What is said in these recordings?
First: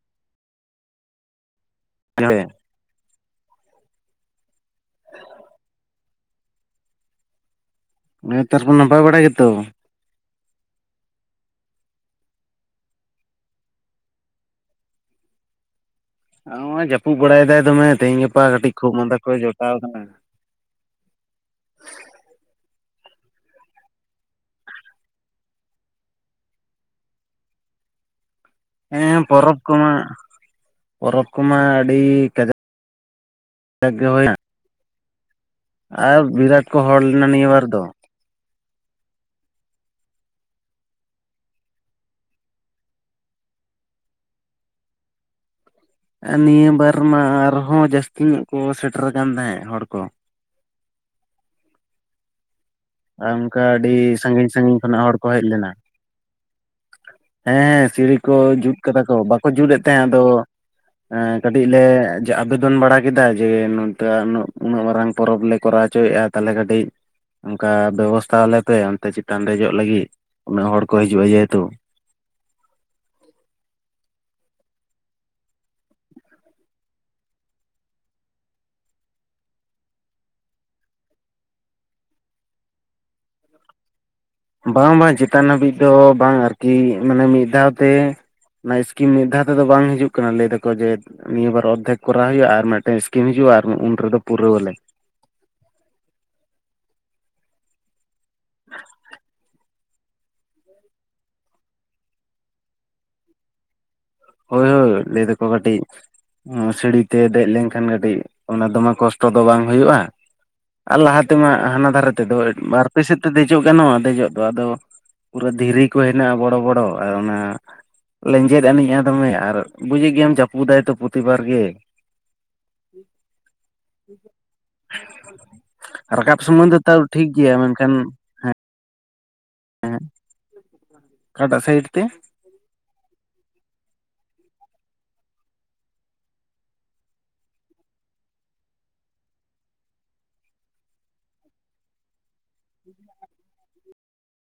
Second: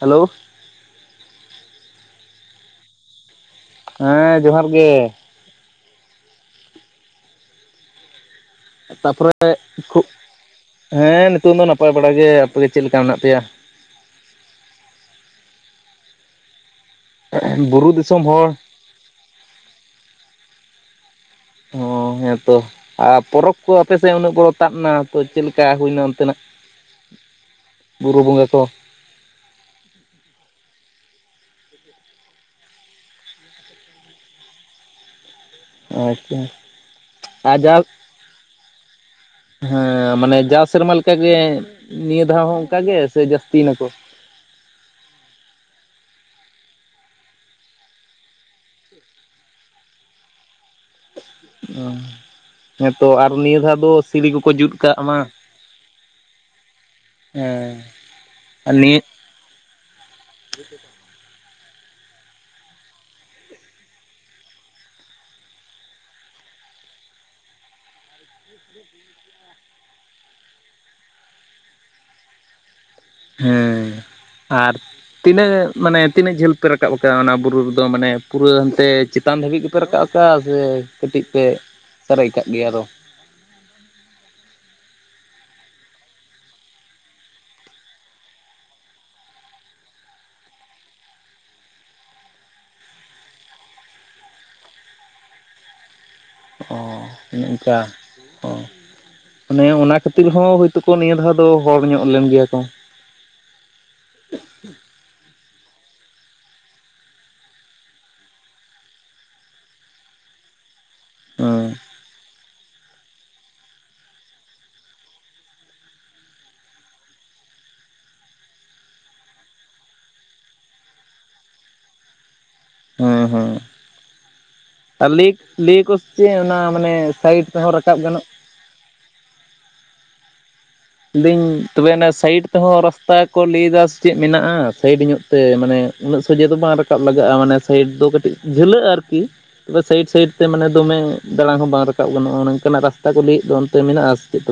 Hello. [inaudible] ᱦᱮᱸ ᱡᱚᱦᱟᱨ ᱜᱮ᱾ ᱱᱮᱛᱟᱨ ᱢᱟ ᱛᱟᱯᱚᱨᱮ, [unintelligible] ᱦᱮᱸ ᱱᱤᱛᱚᱜ ᱢᱟ ᱱᱟᱯᱟᱭ ᱵᱟᱲᱟ ᱜᱮ, ᱟᱯᱮ ᱜᱮ ᱪᱮᱫ ᱞᱮᱠᱟ ᱢᱮᱱᱟᱜ ᱯᱮᱭᱟ? ᱦᱚᱸᱜᱼᱚᱭ ᱡᱟᱹᱯᱩ ᱵᱟᱲᱟᱭᱮᱫᱟᱭ ᱫᱚᱢᱮ ᱵᱩᱨᱩ ᱛᱮᱦᱤᱧ ᱫᱤᱥᱚᱢ ᱜᱟᱯᱟ ᱦᱚᱲ ᱠᱟᱹᱴᱤᱡ ᱠᱷᱩᱜ ᱢᱟᱸᱫᱟ ᱠᱚᱭ ᱡᱚᱴᱟᱣ ᱠᱟᱱᱟ᱾ ᱚᱻ ᱦᱮᱸᱛᱚ ᱾ ᱟᱨ ᱯᱚᱨᱚᱵᱽ ᱠᱚ ᱟᱯᱮ ᱥᱮᱫ ᱩᱱᱟᱹᱜ ᱵᱚᱲᱚ ᱛᱟᱵᱱᱟ ᱛᱚ ᱪᱮᱫ ᱞᱮᱠᱟ ᱦᱩᱭᱱᱟ ᱚᱱᱛᱮᱱᱟᱜ? ᱵᱩᱨᱩ ᱵᱚᱸᱜᱟ ᱠᱚ᱾ ᱦᱮᱸ ᱯᱚᱨᱚᱵᱽ ᱠᱚᱢᱟ, ᱯᱚᱨᱚᱵᱽ ᱠᱚᱢᱟ ᱟᱹᱰᱤ ᱠᱟᱡᱟᱠ ᱠ ᱜᱮ ᱦᱳᱭᱱᱟ᱾ ᱟᱨ ᱟᱪᱪᱷᱟ ᱵᱤᱨᱟᱴ ᱠᱚ ᱦᱚᱲ ᱞᱮᱱᱟ ᱱᱤᱭᱟᱹ ᱟᱨ ᱵᱟᱨ ᱫᱚ᱾ [inaudible] ᱦᱮᱸ ᱢᱟᱱᱮ ᱡᱟᱣ ᱥᱮᱨᱢᱟ ᱞᱮᱠᱟ ᱜᱮ, ᱱᱤᱭᱟᱹ ᱫᱷᱟᱣ ᱦᱚᱸ ᱚᱝᱠᱟ ᱜᱮ ᱥᱮ ᱡᱟᱹᱥᱛᱤ ᱮᱱᱟᱠᱚ? ᱱᱤᱭᱟᱹ ᱵᱟᱨ ᱢᱟ ᱟᱨᱦᱚᱸ ᱡᱟᱹᱥᱛᱤ ᱧᱚᱜ ᱠᱚ ᱥᱮᱴᱮᱨ ᱟᱠᱟᱱ ᱛᱟᱦᱮᱸᱫ ᱦᱚᱲ ᱠᱚ᱾ ᱚ, ᱦᱮᱸ ᱛᱚ ᱟᱨ ᱱᱤᱭᱟᱹ ᱚᱱᱠᱟ ᱫᱷᱟᱣ ᱫᱚ ᱟᱹᱰᱤ ᱥᱤᱲᱤ ᱥᱟᱺᱜᱤᱧ ᱠᱚᱠᱚ ᱡᱩᱛ ᱥᱟᱺᱜᱤᱧ ᱠᱟᱜ ᱠᱷᱚᱱᱟᱜ ᱦᱚᱲ ᱢᱟ᱾ ᱠᱚ ᱦᱮᱡ ᱞᱮᱱᱟ᱾ ᱦᱮᱸ ᱥᱤᱲᱤ ᱠᱚ ᱟᱨ ᱡᱩᱛ ᱱᱤᱭᱟᱹ ᱠᱟᱫᱟ ᱠᱚ, ᱵᱟᱠᱚ ᱡᱩᱛᱮᱫ ᱛᱟᱦᱮᱸᱫ ᱟᱫᱚ ᱠᱟᱹᱴᱤᱡ ᱞᱮ ᱟᱵᱮᱫᱚᱱ ᱵᱟᱲᱟ ᱠᱮᱫᱟ ᱡᱮ ᱱᱚᱝᱠᱟ ᱩᱱᱟᱹᱜ ᱢᱟᱨᱟᱝ ᱯᱚᱨᱚᱵᱽ ᱞᱮ ᱠᱚᱨᱟᱣ ᱦᱚᱪᱚᱭᱮᱜ-ᱟ ᱛᱟᱦᱚᱞᱮ ᱠᱟᱹᱴᱤᱡ ᱚᱱᱠᱟ ᱵᱮᱵᱚᱥᱛᱷᱟ ᱟᱞᱮᱯᱮ ᱚᱱᱛᱮ ᱪᱮᱛᱟᱱ ᱨᱮ ᱫᱮᱡᱚᱜ ᱞᱟᱹᱜᱤᱫ, ᱩᱱᱟᱹᱜ ᱦᱚᱲ ᱠᱚ ᱦᱤᱡᱩᱜᱼᱟ ᱡᱮᱦᱮᱛᱩ᱾ ᱦᱮᱸ, ᱟᱨ ᱛᱤᱱᱟᱹᱜ ᱢᱟᱱᱮ ᱛᱤᱱᱟᱹᱜ ᱡᱷᱟᱹᱞ ᱯᱮ ᱨᱟᱠᱟᱵ ᱟᱠᱟᱜ-ᱟ, ᱚᱱᱟ ᱵᱩᱨᱩ ᱨᱮᱫᱚ ᱢᱟᱱᱮ ᱯᱩᱨᱟᱹ ᱦᱟᱱᱛᱮ ᱪᱮᱛᱟᱱ ᱫᱷᱟᱹᱵᱤᱡ ᱜᱮᱯᱮ ᱨᱟᱠᱟᱵ ᱟᱠᱟᱜ-ᱟ ᱥᱮ ᱠᱟᱹᱴᱤᱡ ᱯᱮ ᱥᱟᱨᱮᱡ ᱠᱟᱜ ᱜᱮᱭᱟ ᱟᱫᱚ? ᱵᱟᱝ ᱵᱟᱝ ᱪᱮᱛᱟᱱ ᱦᱟᱹᱵᱤᱡ ᱫᱚ ᱵᱟᱝ ᱟᱨᱠᱤ ᱢᱟᱱᱮ ᱢᱤᱫ ᱫᱷᱟᱣ ᱛᱮ ᱚᱱᱟ ᱤᱥᱠᱤᱢ ᱢᱤᱫ ᱫᱷᱟᱣ ᱛᱮᱫᱚ ᱵᱟᱝ ᱦᱤᱡᱩᱜ ᱠᱟᱱᱟ ᱞᱟᱹᱭ ᱮᱟᱠᱚ ᱡᱮ ᱱᱤᱭᱟᱹᱵᱟᱨ ᱚᱨᱫᱷᱮᱠ ᱠᱚᱨᱟᱣ ᱦᱩᱭᱩᱜᱼᱟ ᱟᱨ ᱢᱤᱫᱴᱮᱱ ᱥᱠᱤᱢ ᱦᱤᱡᱩᱜᱼᱟ ᱩᱱ ᱨᱮᱫᱚ ᱯᱩᱨᱟᱹᱣ ᱟᱞᱮ ᱾ ᱚ ᱚᱱᱮ ᱚᱱᱠᱟ ᱚᱸ ᱚᱱᱮ ᱚᱱᱟ ᱠᱷᱟᱹᱛᱤᱨ ᱦᱚᱸ ᱦᱚᱳᱭᱛᱳ ᱠᱚ ᱱᱤᱭᱟᱹ ᱫᱷᱟᱣ ᱫᱚ ᱦᱚᱲ ᱧᱚᱜ ᱞᱮᱱ ᱜᱮᱭᱟ ᱠᱚ ᱾ ᱦᱳᱭ ᱦᱳᱭ ᱞᱟᱹᱭᱮᱫ ᱠᱚ ᱠᱟᱹᱴᱤᱡ ᱥᱟᱹᱲᱤᱛᱮ ᱫᱮᱡ ᱞᱮᱱᱠᱷᱟᱱ ᱠᱟᱹᱴᱤᱡ ᱚᱱᱟ ᱫᱚᱢᱮ ᱠᱚᱥᱴᱚ ᱫᱚ ᱵᱟᱝ ᱦᱩᱭᱩᱜᱼᱟ ᱟᱨ ᱞᱟᱦᱟ ᱛᱮᱢᱟ ᱦᱮᱸ ᱦᱟᱱᱟ ᱫᱷᱟᱨᱮ ᱛᱮᱫᱚ ᱵᱟᱨ ᱯᱮ ᱥ ᱛᱮ ᱫᱚ ᱦᱤᱡᱩᱜ ᱜᱟᱱᱚᱜᱼᱟ ᱫᱮᱡᱚᱜ ᱜᱟᱱᱚᱜᱼᱟ ᱫᱮᱡᱚᱜ ᱫᱚ ᱟᱫᱚ ᱫᱷᱤᱨᱤ ᱠᱚ ᱦᱮᱱᱟᱜᱼᱟ ᱵᱚᱲᱚ ᱵᱚᱲᱚ ᱟᱨ ᱚᱱᱟ ᱞᱮᱸᱡᱮᱫ ᱟᱹᱱᱤᱡᱟ ᱫᱚᱢᱮ ᱟᱨ ᱵᱩᱡᱮᱫ ᱜᱮᱭᱟᱢ ᱪᱟᱯᱩ ᱫᱟᱭᱛᱚ ᱯᱨᱚᱛᱤᱵᱟᱨ ᱜᱮ ᱾ ᱦᱮᱸ ᱦᱮᱸ ᱾ ᱟᱨ ᱞᱤᱠ ᱞᱤᱠ ᱚᱥ ᱪᱮᱫ ᱨᱟᱠᱟᱵ ᱚᱱᱟ ᱥᱩᱢᱚᱭ ᱫᱚ ᱢᱟᱱᱮ ᱛᱟᱣ ᱴᱷᱤᱠ ᱥᱟᱭᱤᱰ ᱜᱮᱭᱟ ᱛᱮᱦᱚᱸ ᱨᱟᱠᱟᱵ ᱢᱮᱱᱠᱷᱟᱱ ᱜᱟᱱᱚᱜ ᱾ ᱞᱫᱟᱹᱧ ᱚᱠᱟᱴᱟᱜ ᱥᱟᱭᱤᱰ ᱛᱚᱵᱮ ᱛᱮ ᱮᱱᱟ ᱥᱟᱭᱤᱰ ᱛᱮᱦᱚᱸ ᱨᱟᱥᱛᱟ ᱠᱚ ᱞᱟᱹᱭᱮᱫᱟ ᱥᱮ ᱪᱮᱫ ᱢᱮᱱᱟᱜᱼᱟ ᱥᱟᱭᱤᱰ ᱧᱚᱜ ᱛᱮ ᱢᱟᱱᱮ ᱩᱱᱟᱹᱜ ᱥᱚᱡᱷᱮ ᱫᱚ ᱵᱟᱝ ᱨᱟᱠᱟᱵ ᱨᱟᱠᱟᱵ ᱞᱟᱜᱟᱜᱼᱟ ᱢᱟᱱᱮ ᱥᱟᱭᱤᱰ ᱫᱚ ᱠᱟᱹᱴᱤᱡ ᱡᱷᱟᱹᱞᱟᱹᱜᱼᱟ ᱟᱨᱠᱤ ᱛᱚᱵᱮ ᱥᱟᱭᱤᱰ ᱥᱟᱭᱤᱰ ᱛᱮ ᱢᱟᱱᱮ ᱫᱚᱢᱮ ᱫᱟᱬᱟᱱ ᱦᱚᱸ ᱨᱟᱠᱟᱵ ᱜᱟᱱᱚᱜᱼᱟ ᱱᱚᱝᱠᱟᱱᱟᱜ ᱨᱟᱥᱛᱟ ᱠᱚ ᱞᱟᱹᱭᱮᱫ ᱫᱚ ᱚᱱᱛᱮ ᱢᱮᱱᱟᱜᱼᱟ ᱥᱮ ᱪᱮᱫ?